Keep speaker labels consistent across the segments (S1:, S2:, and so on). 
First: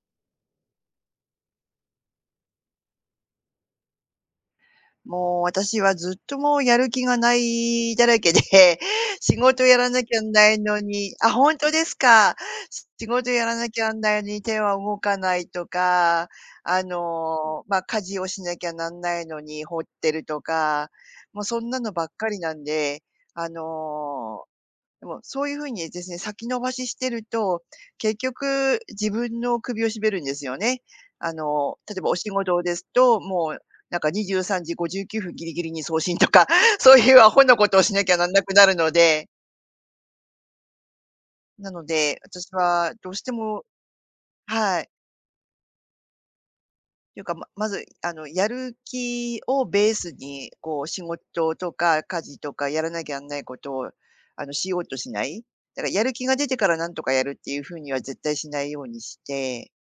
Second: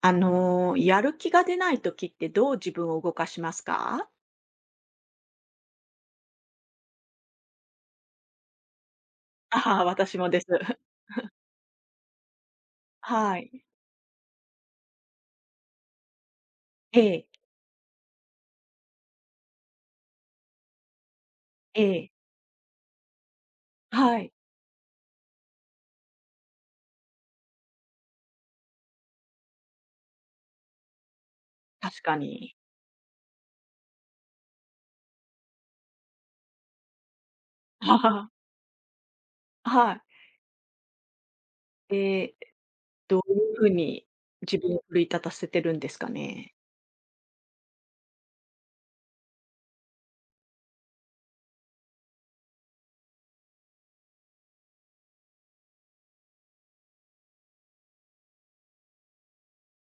S1: やる気が出ない時ってどう自分を動かしますか？
S2: もう私はずっともうやる気がないだらけで、仕 事や
S1: ああー、
S2: らなき
S1: 私
S2: ゃ
S1: もです。
S2: ない のに本当ですか。仕事
S1: は
S2: やら
S1: い。
S2: なきゃなんないのに手は動かないとか、
S1: ええ、
S2: まあ、家事をしなきゃなんないのに放ってるとか、もうそんな
S1: え
S2: のばっ
S1: え、
S2: かりなんで、あ
S1: はい。
S2: のでも、そういう風にですね、先延ばししてると、結局自分の首を絞めるんですよね。あの、例え
S1: 確
S2: ばお
S1: か
S2: 仕
S1: に。
S2: 事ですと、もうなんか23時59分ギリギリに送信とか、そういうアホなことをしなきゃなんな くなるので、
S1: はい。
S2: なので、
S1: ええ、
S2: 私はどう
S1: ど
S2: して
S1: ういうふ
S2: も、
S1: うに自分
S2: は
S1: を
S2: い。
S1: 奮い立たせてるんですかね？
S2: というか、まず、あの、やる気をベースに、こう、仕事とか家事とかやらなきゃなんないことを、あの、しようとしない。だから、やる気が出てからなんとかやるっていう風には絶対しないようにして、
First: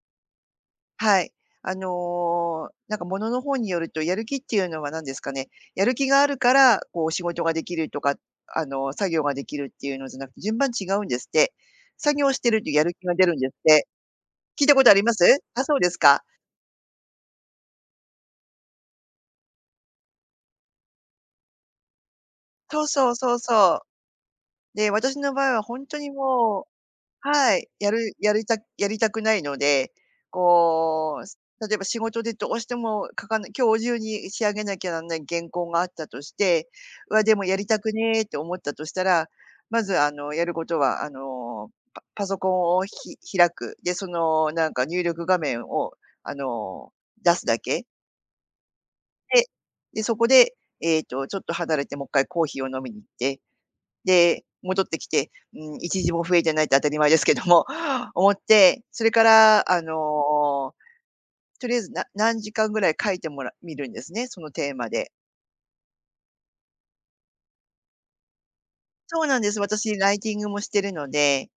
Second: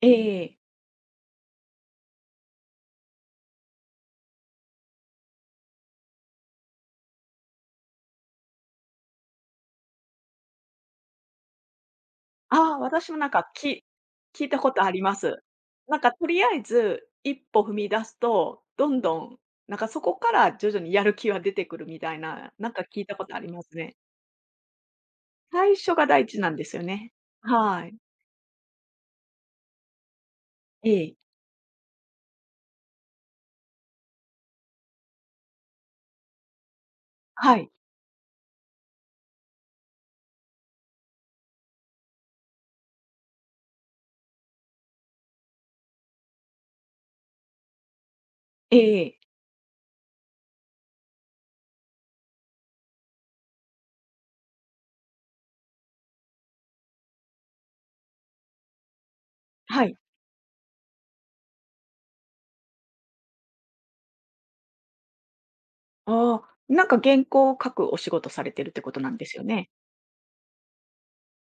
S1: ええ。
S2: はい。あの、なんか、ものの方によると、やる気っていうのは何ですかね、やる気があるから、こう、仕事ができるとか、あの、作業ができるっていうのじゃなくて、順番違うんですって。作業してると
S1: ああ、
S2: やる気
S1: 私
S2: が
S1: も
S2: 出
S1: なん
S2: るんで
S1: か、
S2: すっ
S1: き
S2: て。
S1: 聞いた
S2: 聞い
S1: こ
S2: た
S1: と
S2: こと
S1: あ
S2: あり
S1: り
S2: ま
S1: ま
S2: す？
S1: す。
S2: あ、そうです
S1: なんか
S2: か。
S1: とりあえず一歩踏み出すと、どんどん、なんかそこから徐々にやる気は出てくるみたいな、なん
S2: そ
S1: か
S2: う
S1: 聞い
S2: そう
S1: たこ
S2: そ
S1: と
S2: う
S1: ありま
S2: そ
S1: す
S2: う。
S1: ね。
S2: で、私の場合は
S1: 最
S2: 本
S1: 初
S2: 当
S1: が
S2: に
S1: 第一なんで
S2: も
S1: すよね。
S2: う、はい、
S1: は
S2: や
S1: い。
S2: るやりたやりたくないので、
S1: ええ。
S2: こう、例えば仕事でどうしても書かない今日中に仕上げなきゃなんない原稿があったとして、うわ、でもや
S1: は
S2: り
S1: い。
S2: たくねーって思ったとしたら、まず、あの、やることは、あの、パソコンを開く。で、その、なんか入力画面を、あの、出すだけ。
S1: ええ、
S2: で、で、そこで、ちょっと離れてもう一回コーヒーを飲みに行って、で、戻ってきて、うん、一時も増えてないって当たり前ですけども、思って、それから、あ
S1: はい。
S2: の、とりあえず、何時間ぐらい書いてみるんですね、そのテーマで。
S1: ああ、なんか原稿を書くお仕事されてるってことなん
S2: そ
S1: で
S2: う
S1: す
S2: なん
S1: よ
S2: です。
S1: ね。
S2: 私、ライティングもしてるので、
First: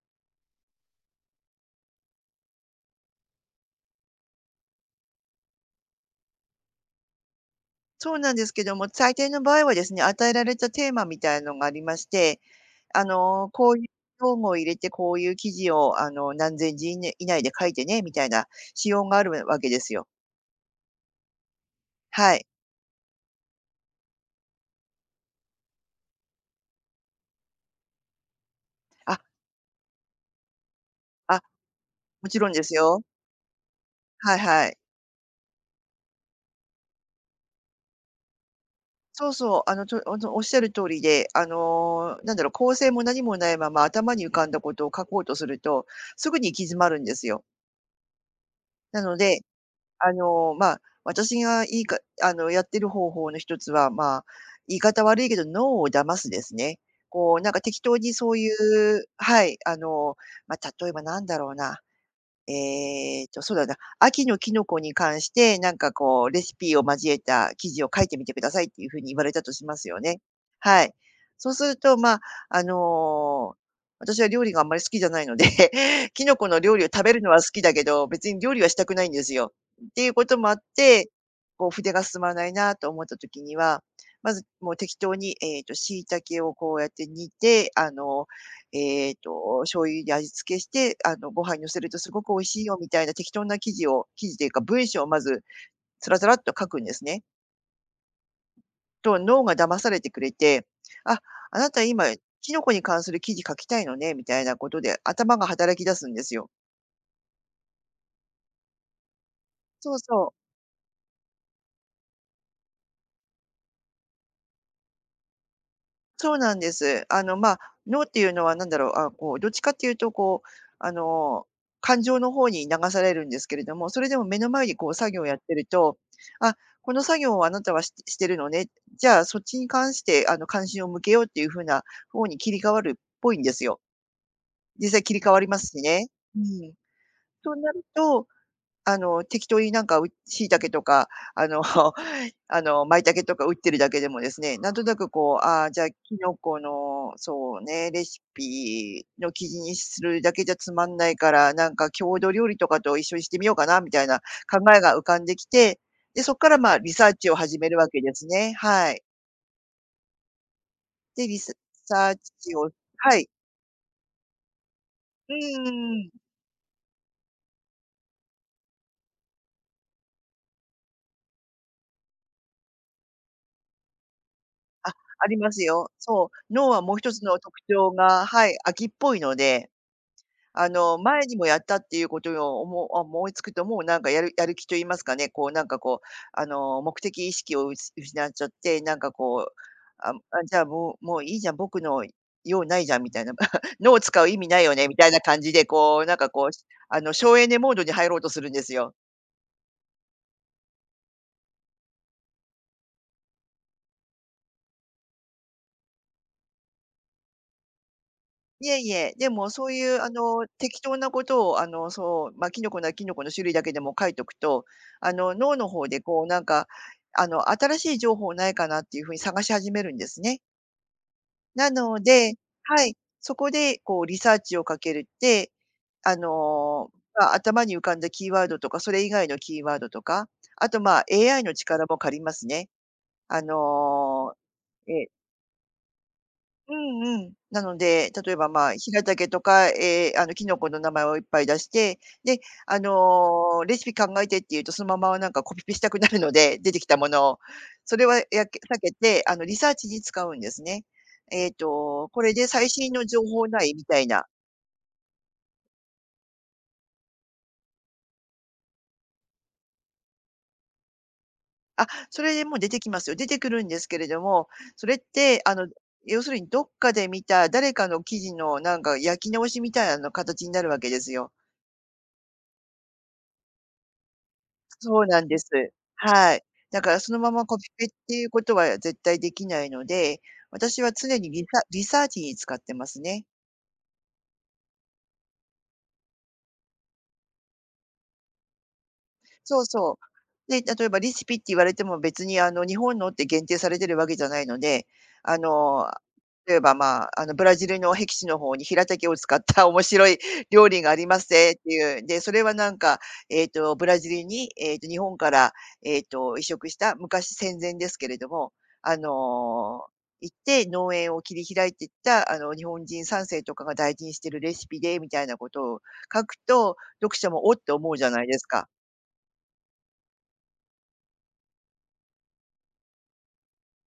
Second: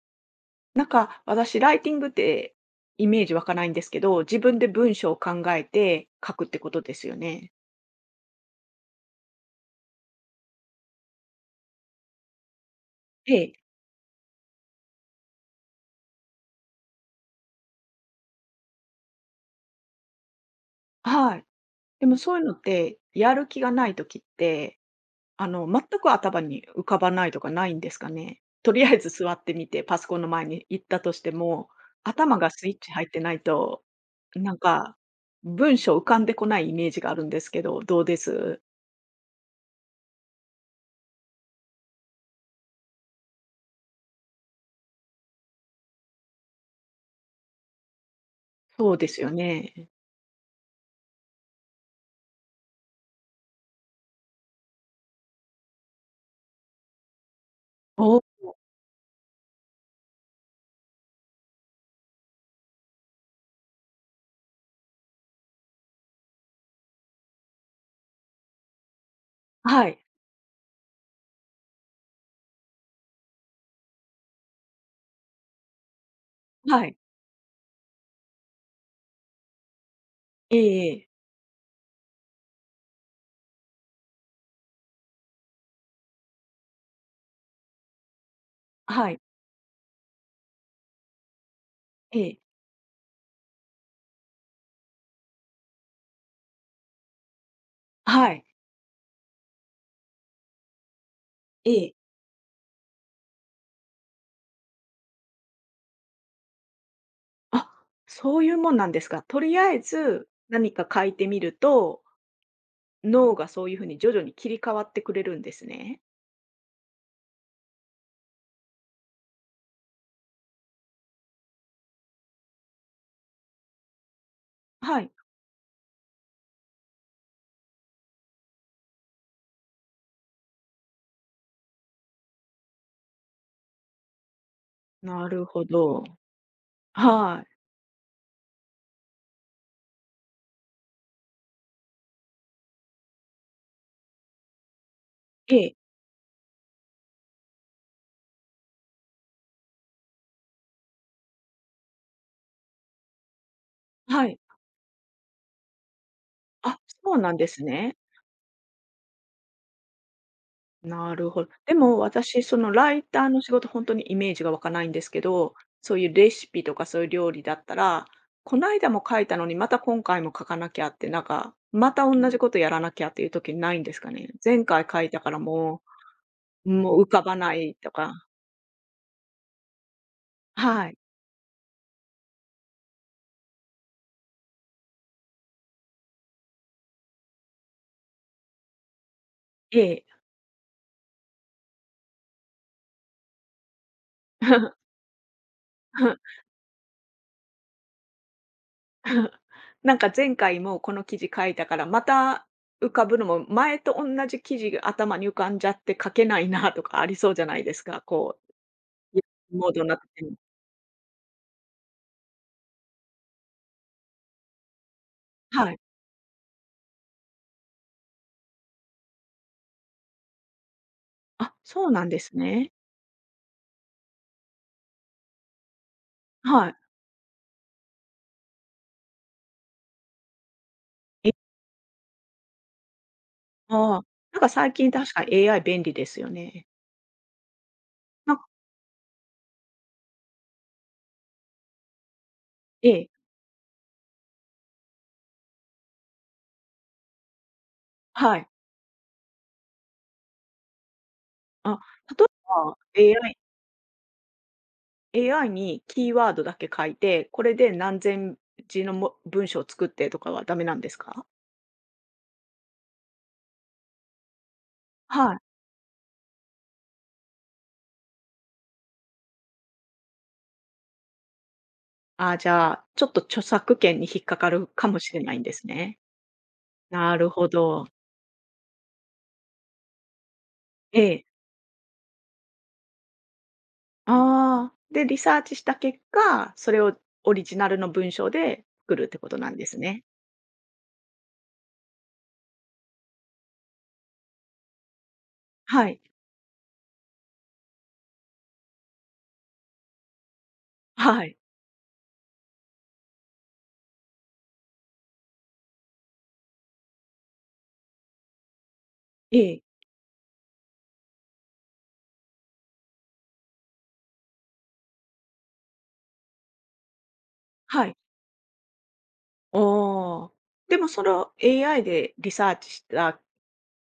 S1: なんか私、ライティングってイメージ湧かないんですけど、自分で文章を考えて書くってことですよね。
S2: そうなんですけども、最低の場合はですね、与えられたテーマみたいのがありまして、あ
S1: え
S2: の、
S1: え、
S2: こういう用語を入れて、こういう記事を、あの、何千字以内で書いてね、みたいな仕様があるわけですよ。
S1: はい。でも
S2: は
S1: そうい
S2: い。
S1: うのって、やる気がない時って全く頭に浮かばないとかないんですかね？とりあえず
S2: あ、
S1: 座ってみて、パソコンの前に行ったとして
S2: あ、
S1: も、
S2: も
S1: 頭
S2: ちろ
S1: が
S2: んで
S1: スイ
S2: す
S1: ッチ
S2: よ。
S1: 入ってないと、
S2: はい
S1: なん
S2: はい。
S1: か、文章浮かんでこないイメージがあるんですけど、どうです？
S2: そうそう、あの、とおの、おっしゃる通りで、あの、なんだろう、構成も何もないまま頭に浮かんだことを書こうとすると、すぐに行き詰まるんですよ。
S1: そう
S2: な
S1: で
S2: の
S1: すよ
S2: で、
S1: ね。
S2: あの、まあ、私がいいかあの、やってる方法の一つは、まあ、言い方悪いけど、脳を騙すですね。こう、なんか適当に
S1: おお、
S2: そういう、はい、まあ、例えばなんだろうな。そうだな、秋のキノコに関して、なんかこうレシピを交えた記事を書いてみてくださいっていう風に言われたとしま
S1: は
S2: すよ
S1: い、
S2: ね。はい。そうすると、まあ、あの、私は料理があんまり好きじゃないので、キノコの料理
S1: は
S2: を
S1: い。
S2: 食べるのは好きだけど、別に料理はしたくないんですよ。っていうこともあっ
S1: ええ
S2: て、
S1: ええ。
S2: こう筆が進まないなと思った時には、まずもう適当に、椎茸をこうやって煮て、
S1: はい、
S2: 醤油で味付けして、あの、ご飯に乗せるとすご
S1: え
S2: く美
S1: え、
S2: 味しいよみたいな適当な記事を記事っていうか文章をまずつらつらっと書くんですね。
S1: はい、
S2: と、脳が騙されてくれて、あ、あな
S1: え
S2: た
S1: え。
S2: 今キノコに関する記事書きたいのねみたいなことで頭が働き出すんですよ。
S1: あ、そういうもんなんですか。とりあえ
S2: そう
S1: ず
S2: そう。
S1: 何か書いてみると、脳がそういうふうに徐々に切り替わってくれるんですね。
S2: そうなんです。あの、まあ、脳っていうのは何だろう、こう、どっちかっていうと、こう、あの、感情の方に流されるんですけれども、それでも目の前にこう
S1: は
S2: 作
S1: い、
S2: 業をやってると、あ、この作業をあなたはしてるのね、じゃあそっちに関して、あの、関心を向けようっていう風な方に切り替わるっぽいんですよ。実際切り替
S1: な
S2: わ
S1: る
S2: りま
S1: ほ
S2: すし
S1: ど。
S2: ね。うん。
S1: はい。
S2: となると、あの、適当になんか、椎茸とか、あの、あの、舞茸とか売ってるだけでもですね、なんとなくこう、
S1: え
S2: ああ、
S1: え、
S2: じゃあ、キノコの、そうね、レシピの記事にするだけじゃつまんないから、なんか郷土料理とかと一緒にしてみようかなみたいな
S1: はい。
S2: 考えが浮かんできて、で、そこから、まあ、
S1: あ、
S2: リサー
S1: そう
S2: チ
S1: な
S2: を
S1: んで
S2: 始
S1: す
S2: めるわ
S1: ね。
S2: けですね。はい。
S1: な
S2: で、
S1: る
S2: リ
S1: ほど。
S2: サ
S1: でも
S2: ー
S1: 私、
S2: チ
S1: そ
S2: を、
S1: のライ
S2: は
S1: タ
S2: い。
S1: ーの仕事、ほんとにイメージが湧かないんですけ
S2: う
S1: ど、そう
S2: ん
S1: い
S2: ん。
S1: うレシピとかそういう料理だったら、こないだも書いたのに、また今回も書かなきゃって、なんか、またおんなじことやらなきゃっていう時ないんですかね？前回
S2: あ、
S1: 書いた
S2: あ
S1: か
S2: り
S1: ら
S2: ます
S1: も
S2: よ。そう、脳
S1: う
S2: はも
S1: も
S2: う
S1: う浮
S2: 一つ
S1: かば
S2: の
S1: な
S2: 特
S1: いと
S2: 徴
S1: か。
S2: が、はい、秋っぽいので、あ
S1: はい。
S2: の、前にもやったっていうことを思いつくと、もうなんかやる気と言いますかね、こうなんかこう、あの、目的意識を失っちゃって、なんかこう、
S1: え
S2: あ
S1: え。
S2: あ、じゃあもういいじゃん、僕の用ないじゃんみたいな、脳を使う意味ないよねみたいな感じで、こうなんかこう、あの、省エネモードに入ろうとするんですよ。
S1: なんか前回もこの記事書いたから、また浮かぶのも、前と同じ記事が頭に浮かんじゃって書けないなとかありそうじゃないですか。こ
S2: いえいえ、でも
S1: う、
S2: そ
S1: モ
S2: う
S1: ード
S2: い
S1: になっ
S2: う、
S1: て
S2: あ
S1: ても。
S2: の、適当なことを、あの、そう、まあ、キノコならキノコの種類だけでも書いとくと、あの、脳の
S1: はい。
S2: 方でこうなんか、あの、新しい情報ないかなっていう風に探し始めるんですね。
S1: あ、
S2: な
S1: そう
S2: の
S1: なんで
S2: で、
S1: すね。
S2: はい、そこでこうリサーチをかけるって、あ
S1: はい。
S2: の、まあ、頭に浮かんだキーワードとか、それ以外のキーワードとか、あと、ま、
S1: え、
S2: AI の力も借りますね。あ
S1: あー
S2: の、
S1: なんか最近
S2: え
S1: 確かに AI 便利ですよね。
S2: うんうん。なので、例
S1: な
S2: え
S1: ん
S2: ば、
S1: か
S2: まあ、平けとか、あの、キノコの名前をいっぱい出して、で、あ
S1: ええ、
S2: の、レシピ考えてって言うと、そのままなんかコピペしたくなるので、出てきたものを。それは
S1: はい。
S2: 避けて、あの、リサーチに使うんですね。えっ
S1: あ、
S2: と、こ
S1: 例
S2: れ
S1: え
S2: で最
S1: ば
S2: 新の情
S1: AI
S2: 報ない？みたいな。
S1: AI にキーワードだけ書いて、これで何千字のも文章を作ってとかはダメなんですか？
S2: あ、それでもう出てきますよ。出てくるんですけれども、それっ
S1: は
S2: て、
S1: い。
S2: あの、要するにどっかで見た誰かの記事のなんか焼き直しみたいなの形になるわけですよ。
S1: あ、じゃあ、ちょっと著作権に引っかかるかも
S2: そう
S1: し
S2: な
S1: れ
S2: ん
S1: な
S2: で
S1: いん
S2: す。
S1: ですね。
S2: はい。だからそ
S1: な
S2: の
S1: る
S2: まま
S1: ほ
S2: コピペ
S1: ど。
S2: っていうことは絶対できないので、私は
S1: え
S2: 常
S1: え。
S2: にリサーチに使ってますね。
S1: ああ、で、リサーチした結果、それをオリジナルの文章で作るってことなん
S2: そう
S1: です
S2: そ
S1: ね。
S2: う。で、例えばレシピって言われても別にあの日本のって限定されてるわけじゃないので、あの、
S1: はい。
S2: 例えば、まあ、あのブラジルの地の方にヒラタケを使った 面白い料理がありま
S1: は
S2: す
S1: い。
S2: ぜっていう。で、それはなんか、ブラジルに、日本から、移植した昔戦前ですけれども、あ
S1: ええ。
S2: の、行って農園を切り開いていった、あの、日本人3世とかが大事にしてるレシピでみたいなことを書くと、読者もおって
S1: は
S2: 思
S1: い。
S2: うじゃないですか。
S1: おお。でもその AI でリサーチした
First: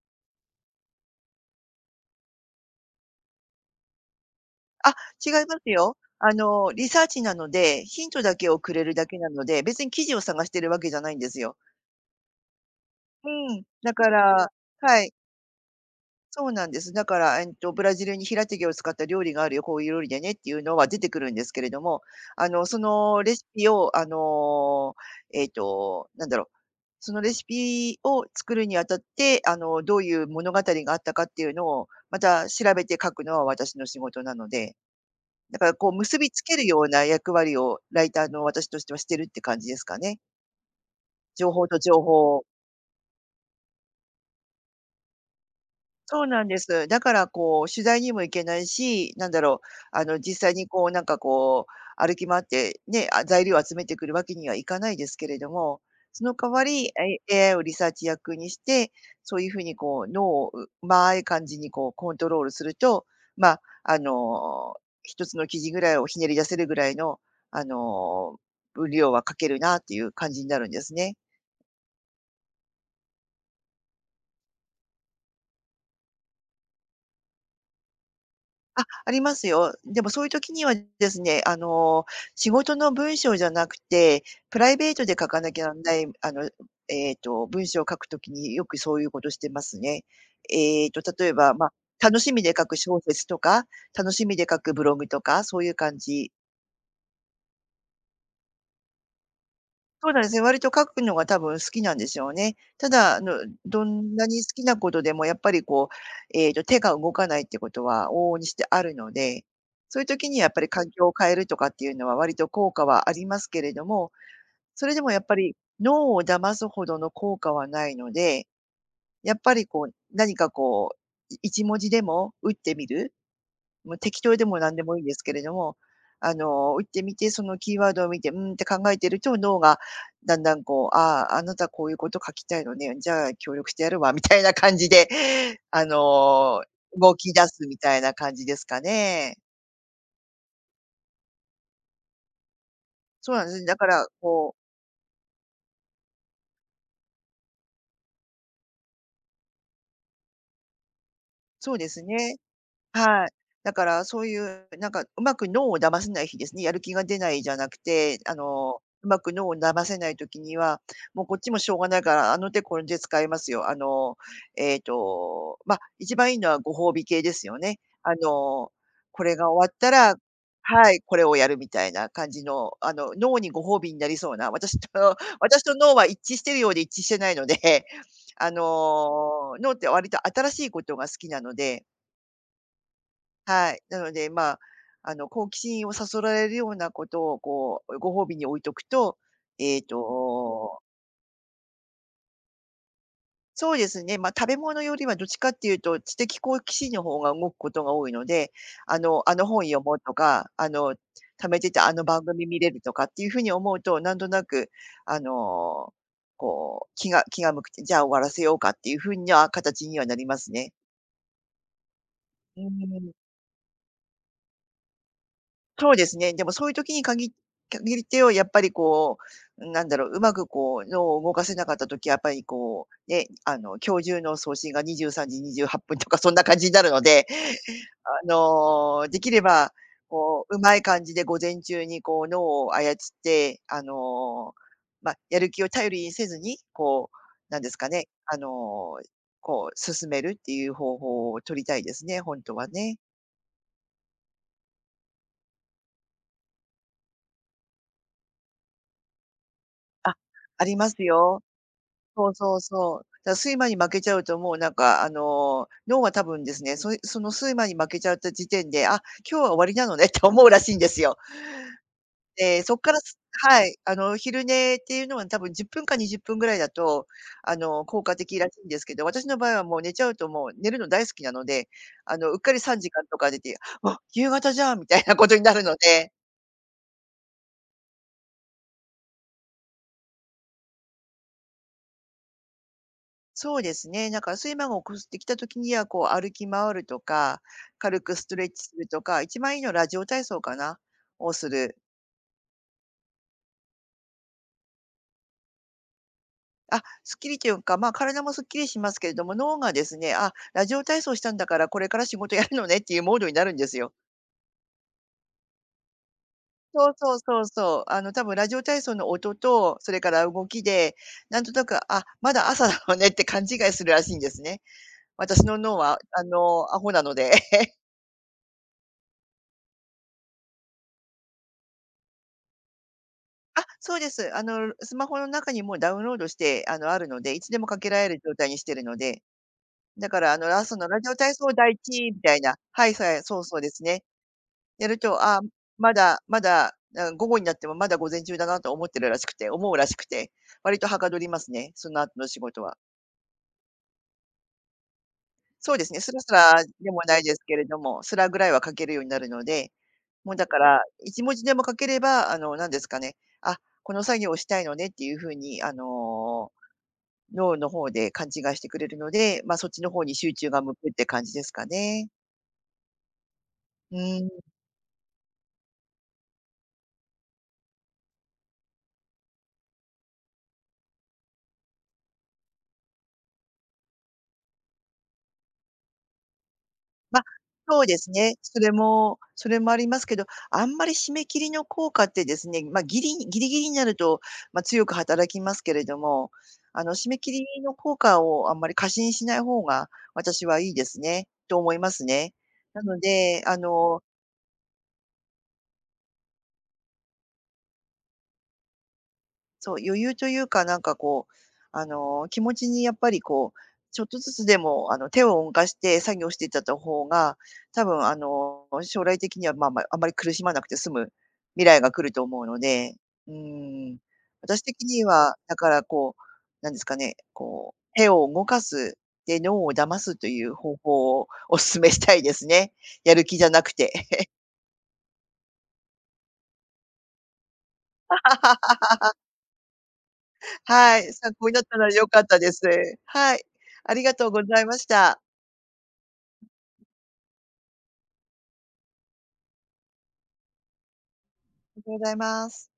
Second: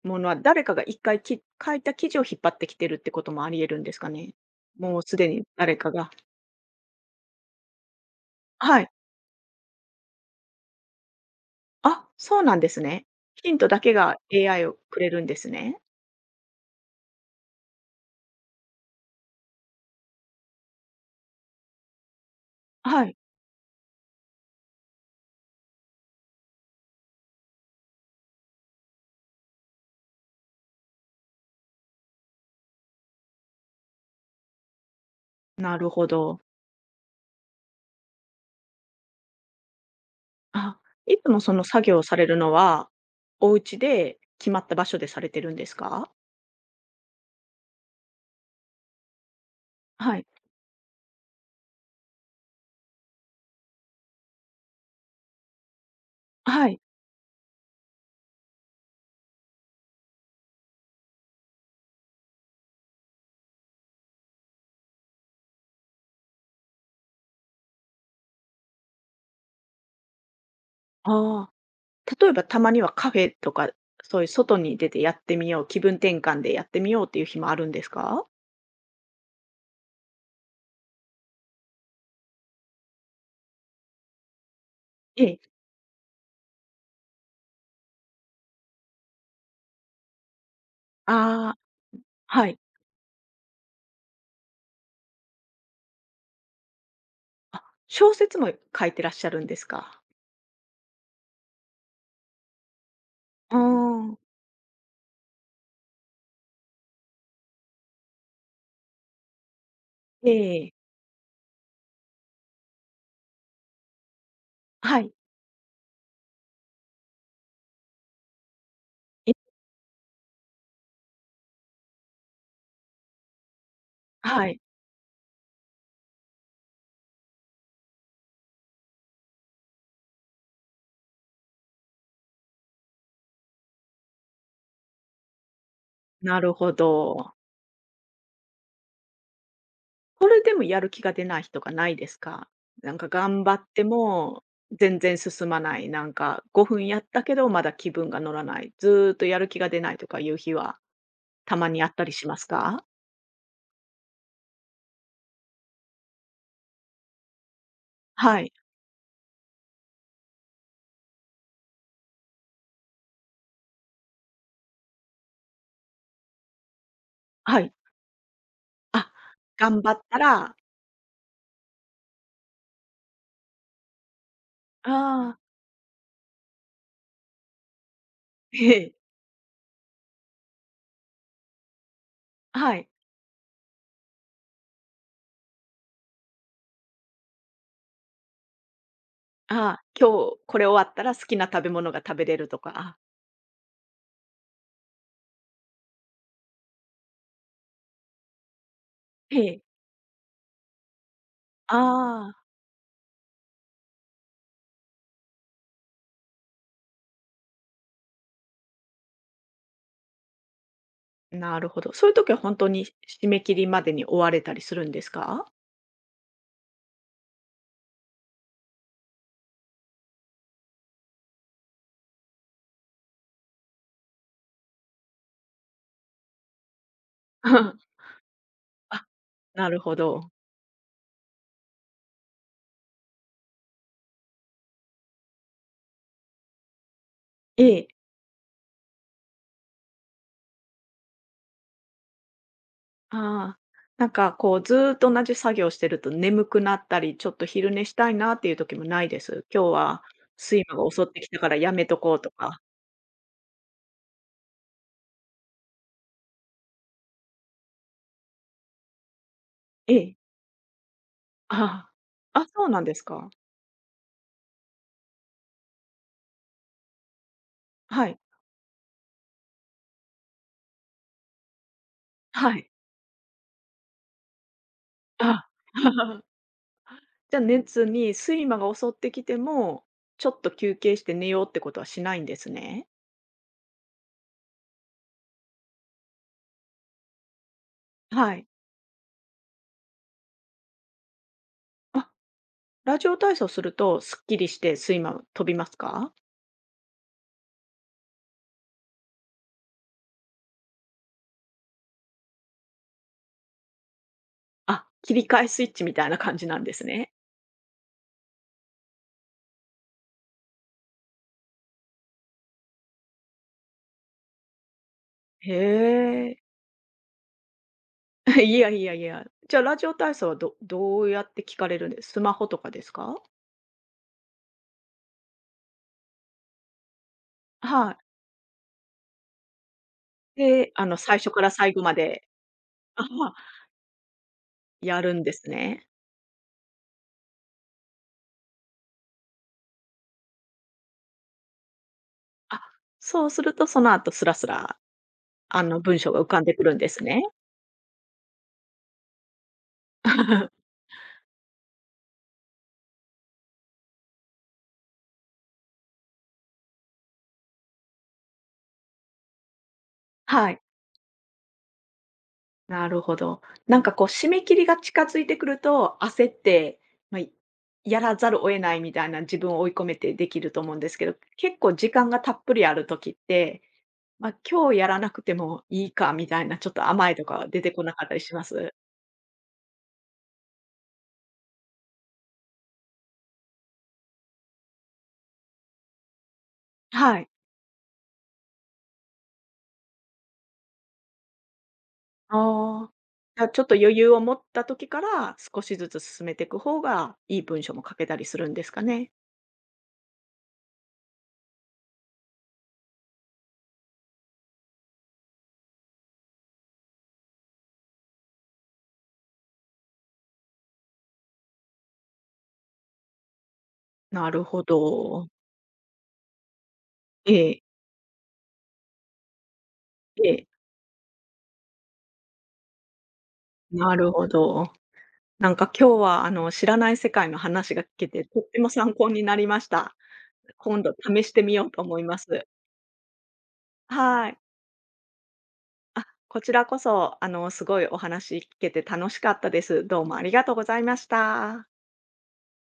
S1: ものは、誰かが一回書いた記事を引っ張ってきてるってこともあり得るんですかね？
S2: あ、
S1: もうすで
S2: 違
S1: に
S2: います
S1: 誰か
S2: よ。
S1: が、
S2: あの、リサーチなので、ヒントだけをく
S1: は
S2: れ
S1: い。
S2: るだけなので、別に記事を探してるわけじゃないんですよ。
S1: あ、そうなんですね。
S2: う
S1: ヒン
S2: ん。
S1: トだ
S2: だ
S1: け
S2: か
S1: が
S2: ら、
S1: AI を
S2: は
S1: くれ
S2: い、
S1: るんですね。
S2: そうなんです。だから、ブラジルに平手毛を使った料理があるよ、こういう料理でねっていうのは出てくるんですけれども、そ
S1: はい。
S2: のレシピを、えっと、なんだろう、そのレシピを作るにあたって、どういう物語があったかっていうのを、また調べて書くのは私の仕事なので。だから
S1: な
S2: こ
S1: る
S2: う
S1: ほ
S2: 結び
S1: ど。
S2: つけるような役割をライターの私としてはしてるって感じですかね。
S1: あ、いつも
S2: 情
S1: その
S2: 報と
S1: 作業
S2: 情
S1: をされ
S2: 報
S1: る
S2: を。
S1: のは、お家で決まった場所でされてるんですか？
S2: そうなんです。だからこう取材にも行けないし、
S1: はい。
S2: 実際にこう歩き回ってね、あ、材料を集めてくるわけにはいかないですけれども、その代わ
S1: はい。
S2: り、AI をリサーチ役にして、そういうふうにこう脳をうまい感じにこうコントロールすると、まあ、あの、一つの記事ぐらいをひねり出せるぐらいの、あの、分量は書けるなっていう感じになるんですね。
S1: ああ、例えばたまにはカフェとか、そういう外に出てやってみよう、気分転換でやってみようっていう日もあるんですか？
S2: ありますよ。でもそういう時にはですね、仕事の文章じゃなくて、プライベートで
S1: え
S2: 書か
S1: え。
S2: なきゃなんない、文章を書くときによくそういうことしてますね。例えば、
S1: ああ、
S2: まあ、楽しみ
S1: は
S2: で
S1: い。
S2: 書く小説とか、楽しみで書くブログとか、そういう感じ。
S1: あ、小説も書いてらっしゃるんですか？
S2: そうなんですね。割と書くのが多分好きなんでしょうね。ただ、
S1: うー
S2: どん
S1: ん。
S2: なに好きなことでもやっぱりこう、手が動かないってことは往々にしてあるので、そういう時にやっぱ
S1: え
S2: り
S1: え。
S2: 環境を変えるとかっていうのは割と効果はありますけれども、それ
S1: は
S2: でも
S1: い。
S2: やっぱり脳を騙すほどの効果はないので、やっ
S1: え、
S2: ぱりこう、何かこう、一文字でも打ってみる。もう適当で
S1: は
S2: も
S1: い。
S2: 何でもいいんですけれども、打ってみて、そのキーワードを見て、うんって考えてると、脳がだんだんこう、ああ、あなたこういうこと書きたいのね、じゃあ協力してやるわみたいな感じで、あ
S1: なる
S2: の、
S1: ほ
S2: 動き
S1: ど。
S2: 出すみたいな感じですかね。
S1: これでもやる気が出ない日とかないですか？なんか
S2: そうな
S1: 頑
S2: んで
S1: 張っ
S2: す。だ
S1: て
S2: から、
S1: も
S2: こう
S1: 全然進まない、なんか5分やったけど、まだ気分が乗らない、ずーっとやる気が出ないとかいう日は、たま
S2: そう
S1: にあ
S2: で
S1: っ
S2: す
S1: たりし
S2: ね。
S1: ますか？
S2: はい。だからそういう、なんかうまく脳を騙せない日ですね。やる気が出ないじゃなくて、
S1: はい、
S2: うまく脳を騙せない時には、もうこっちもしょうがないから、あの手この手使いますよ。まあ、一番いいのはご褒美系ですよ
S1: はい。
S2: ね。
S1: あ、
S2: これが終わっ
S1: 頑
S2: た
S1: 張っ
S2: ら
S1: たら、
S2: はい、これをやるみたいな感じの、脳にご褒美になりそうな、私と
S1: あ あ、
S2: 私と脳は一致しているようで一致してないので、
S1: ええ、
S2: 脳って割と新しいことが好きなので
S1: はい。
S2: はい。なので、好奇心をそそられるようなことを、こう、ご褒美に置いとくと、え
S1: あ
S2: っ
S1: あ、今日これ
S2: と、
S1: 終わったら好きな食べ物が食べれるとか、あ、
S2: そうですね、まあ、食べ物よりはどっちかっていうと、知的好奇心の方が動くことが多いので、あのあ
S1: え
S2: の
S1: え、
S2: 本読もうとか、溜めてたあの番
S1: あ
S2: 組
S1: あ、
S2: 見れるとかっていう風に思うと、なんとなく、あの、こう、気が向くて、じゃあ終わらせようかっていう風な形にはなりますね。
S1: なるほど。そういう時は本
S2: う
S1: 当に
S2: ん。
S1: 締め切りまでに追われたりするんですか？
S2: そうですね。でもそういう時に限ってをやっぱりこう、なんだろう、うまくこう脳を動かせなかった時はやっぱりこう、ね、今日中の送信が23時28分とかそんな感じになるので、
S1: あ、
S2: できれ
S1: な
S2: ば、
S1: るほど。
S2: こう、うまい感じで午前中にこう脳を操って、やる気を頼りにせずに、こう、なん
S1: え
S2: ですか
S1: え。
S2: ね、こう進めるっていう方法を取りたいですね、本当はね。
S1: ああ、なんかこうずーっと同じ作業してると眠くなったり、ちょっと昼寝したいなっていう時もないです。今日は
S2: あ、あ
S1: 睡
S2: り
S1: 魔
S2: ま
S1: が
S2: す
S1: 襲ってきた
S2: よ。
S1: からやめとこう
S2: そ
S1: と
S2: うそ
S1: か。
S2: うそう。睡魔に負けちゃうともうなんかあの、脳は多分ですね、その睡魔に負けちゃった時点で、あ、今日は終わりな
S1: え
S2: のね っ
S1: え。
S2: て思うらしいんですよ。
S1: ああ。あ、
S2: で、
S1: そう
S2: そっ
S1: なん
S2: か
S1: で
S2: ら
S1: す
S2: す
S1: か。
S2: はい、昼寝っていうのは多分10分か20分ぐらいだと、効
S1: は
S2: 果
S1: い。
S2: 的らしいんですけど、私の場合はもう寝ちゃうともう寝るの大好きなので、うっか
S1: は
S2: り
S1: い。
S2: 3時間とか出て、あ、夕方じゃんみたいなことに
S1: あ。
S2: なるので
S1: じゃ、寝熱に睡魔が襲ってきても、ちょっと休憩して寝ようってことはしないんですね。
S2: そうですね。なんか睡魔が起こってきた時には、こう歩き回るとか、軽くスト
S1: は
S2: レ
S1: い。
S2: ッチするとか、一番いいのはラジオ体操かなをする。
S1: あ、ラジオ体操するとすっきりして睡魔飛びますか？
S2: あ、すっきりというか、まあ体もすっきりしますけれども、脳がですね、あ、ラジオ体操したんだからこれから仕事やるのねっていうモードになるんですよ。
S1: あ、切り替えスイッチみたいな感じなんです
S2: そう
S1: ね。
S2: そうそうそう。多分ラジオ体操の音と、それから動きで、なんとなく、あ、まだ朝だわねって勘違いするらしいんですね。私
S1: へ
S2: の脳は、
S1: え。
S2: アホなので。
S1: いやいやいや。じゃあ、ラジオ体操はどうやって聞かれるんです、スマホとかですか？
S2: あ、そうです。スマホの中にもうダウンロードして、あるので、いつでもかけ
S1: はい。
S2: られる状態にしてるので、だから、あの、ラ
S1: で、
S2: のラジオ
S1: 最初
S2: 体
S1: か
S2: 操
S1: ら
S2: 第
S1: 最後ま
S2: 一み
S1: で、
S2: たいな、はい
S1: あ、
S2: さいそうそうですね。やる
S1: やる
S2: と、
S1: んで
S2: あ
S1: すね。
S2: まだまだ、あ、午後になってもまだ午前中だなと思ってるらしくて思うらしくて、割とはかどりますね、その後の仕
S1: あ、
S2: 事は。
S1: そうすると、その後スラスラ、
S2: そうです
S1: 文
S2: ね、ス
S1: 章
S2: ラ
S1: が
S2: ス
S1: 浮かんで
S2: ラ
S1: くるんで
S2: でも
S1: す
S2: ない
S1: ね。
S2: ですけれども、スラぐらいは書けるようになるので、もうだか ら、一文字でも書ければ、何ですかね、あ、この作業をしたいのねっていう風に、脳の方で勘違いしてくれるので、まあ、そっちの方に集中
S1: はい、
S2: が向くって感じですかね。
S1: なるほど。なんか
S2: う
S1: こう、
S2: ー
S1: 締
S2: ん、
S1: め切りが近づいてくると、焦って、まあ、やらざるを得ないみたいな自分を追い込めてできると思うんですけど、結構時間がたっぷりある時って、ま、今日やらなくてもいいかみたいな、ちょっと甘え
S2: ま、
S1: とか出て
S2: そ
S1: こ
S2: う
S1: な
S2: で
S1: かっ
S2: す
S1: たり
S2: ね。
S1: しま
S2: それ
S1: す？
S2: もそれもありますけど、あんまり締め切りの効果ってですね、ま、ギリギリになると、ま、強く働きますけれども、締め
S1: はい。
S2: 切りの効果をあんまり過信しない方が、私はいいですね、と思いますね。な
S1: ああ。
S2: ので、
S1: じゃ、
S2: あ
S1: ちょっと余
S2: の
S1: 裕を持った時から、少しずつ進めてく方が、いい文章も書けたりするんですかね？
S2: そう、余裕というか、なんかこう、気持ちにやっぱりこう、ちょっとずつでも、手を動かして作業していったと方が、多分あの、将来的には、まあまあ、あまり苦しまなくて済む未来が来ると思うので、うん。
S1: なる
S2: 私
S1: ほ
S2: 的に
S1: ど。
S2: は、だからこう、なんですかね、
S1: ええ、
S2: こう、手を動かす、で、脳を騙すと
S1: え
S2: い
S1: え、
S2: う方法をお勧めしたいですね。やる気じゃなくて。
S1: なるほど。なんか今日は、知らない世界の話が聞けて、とっても 参考になりました。今度
S2: はい、
S1: 試し
S2: 参
S1: て
S2: 考に
S1: み
S2: なっ
S1: よう
S2: た
S1: と
S2: ら
S1: 思い
S2: 良
S1: ま
S2: かった
S1: す。
S2: です。はい、ありがと
S1: は
S2: う
S1: い。
S2: ございました。
S1: あ、こちらこそ、すごいお話聞けて楽しかったです。どうもありがとうございまし
S2: あ
S1: た。
S2: りがとうございます。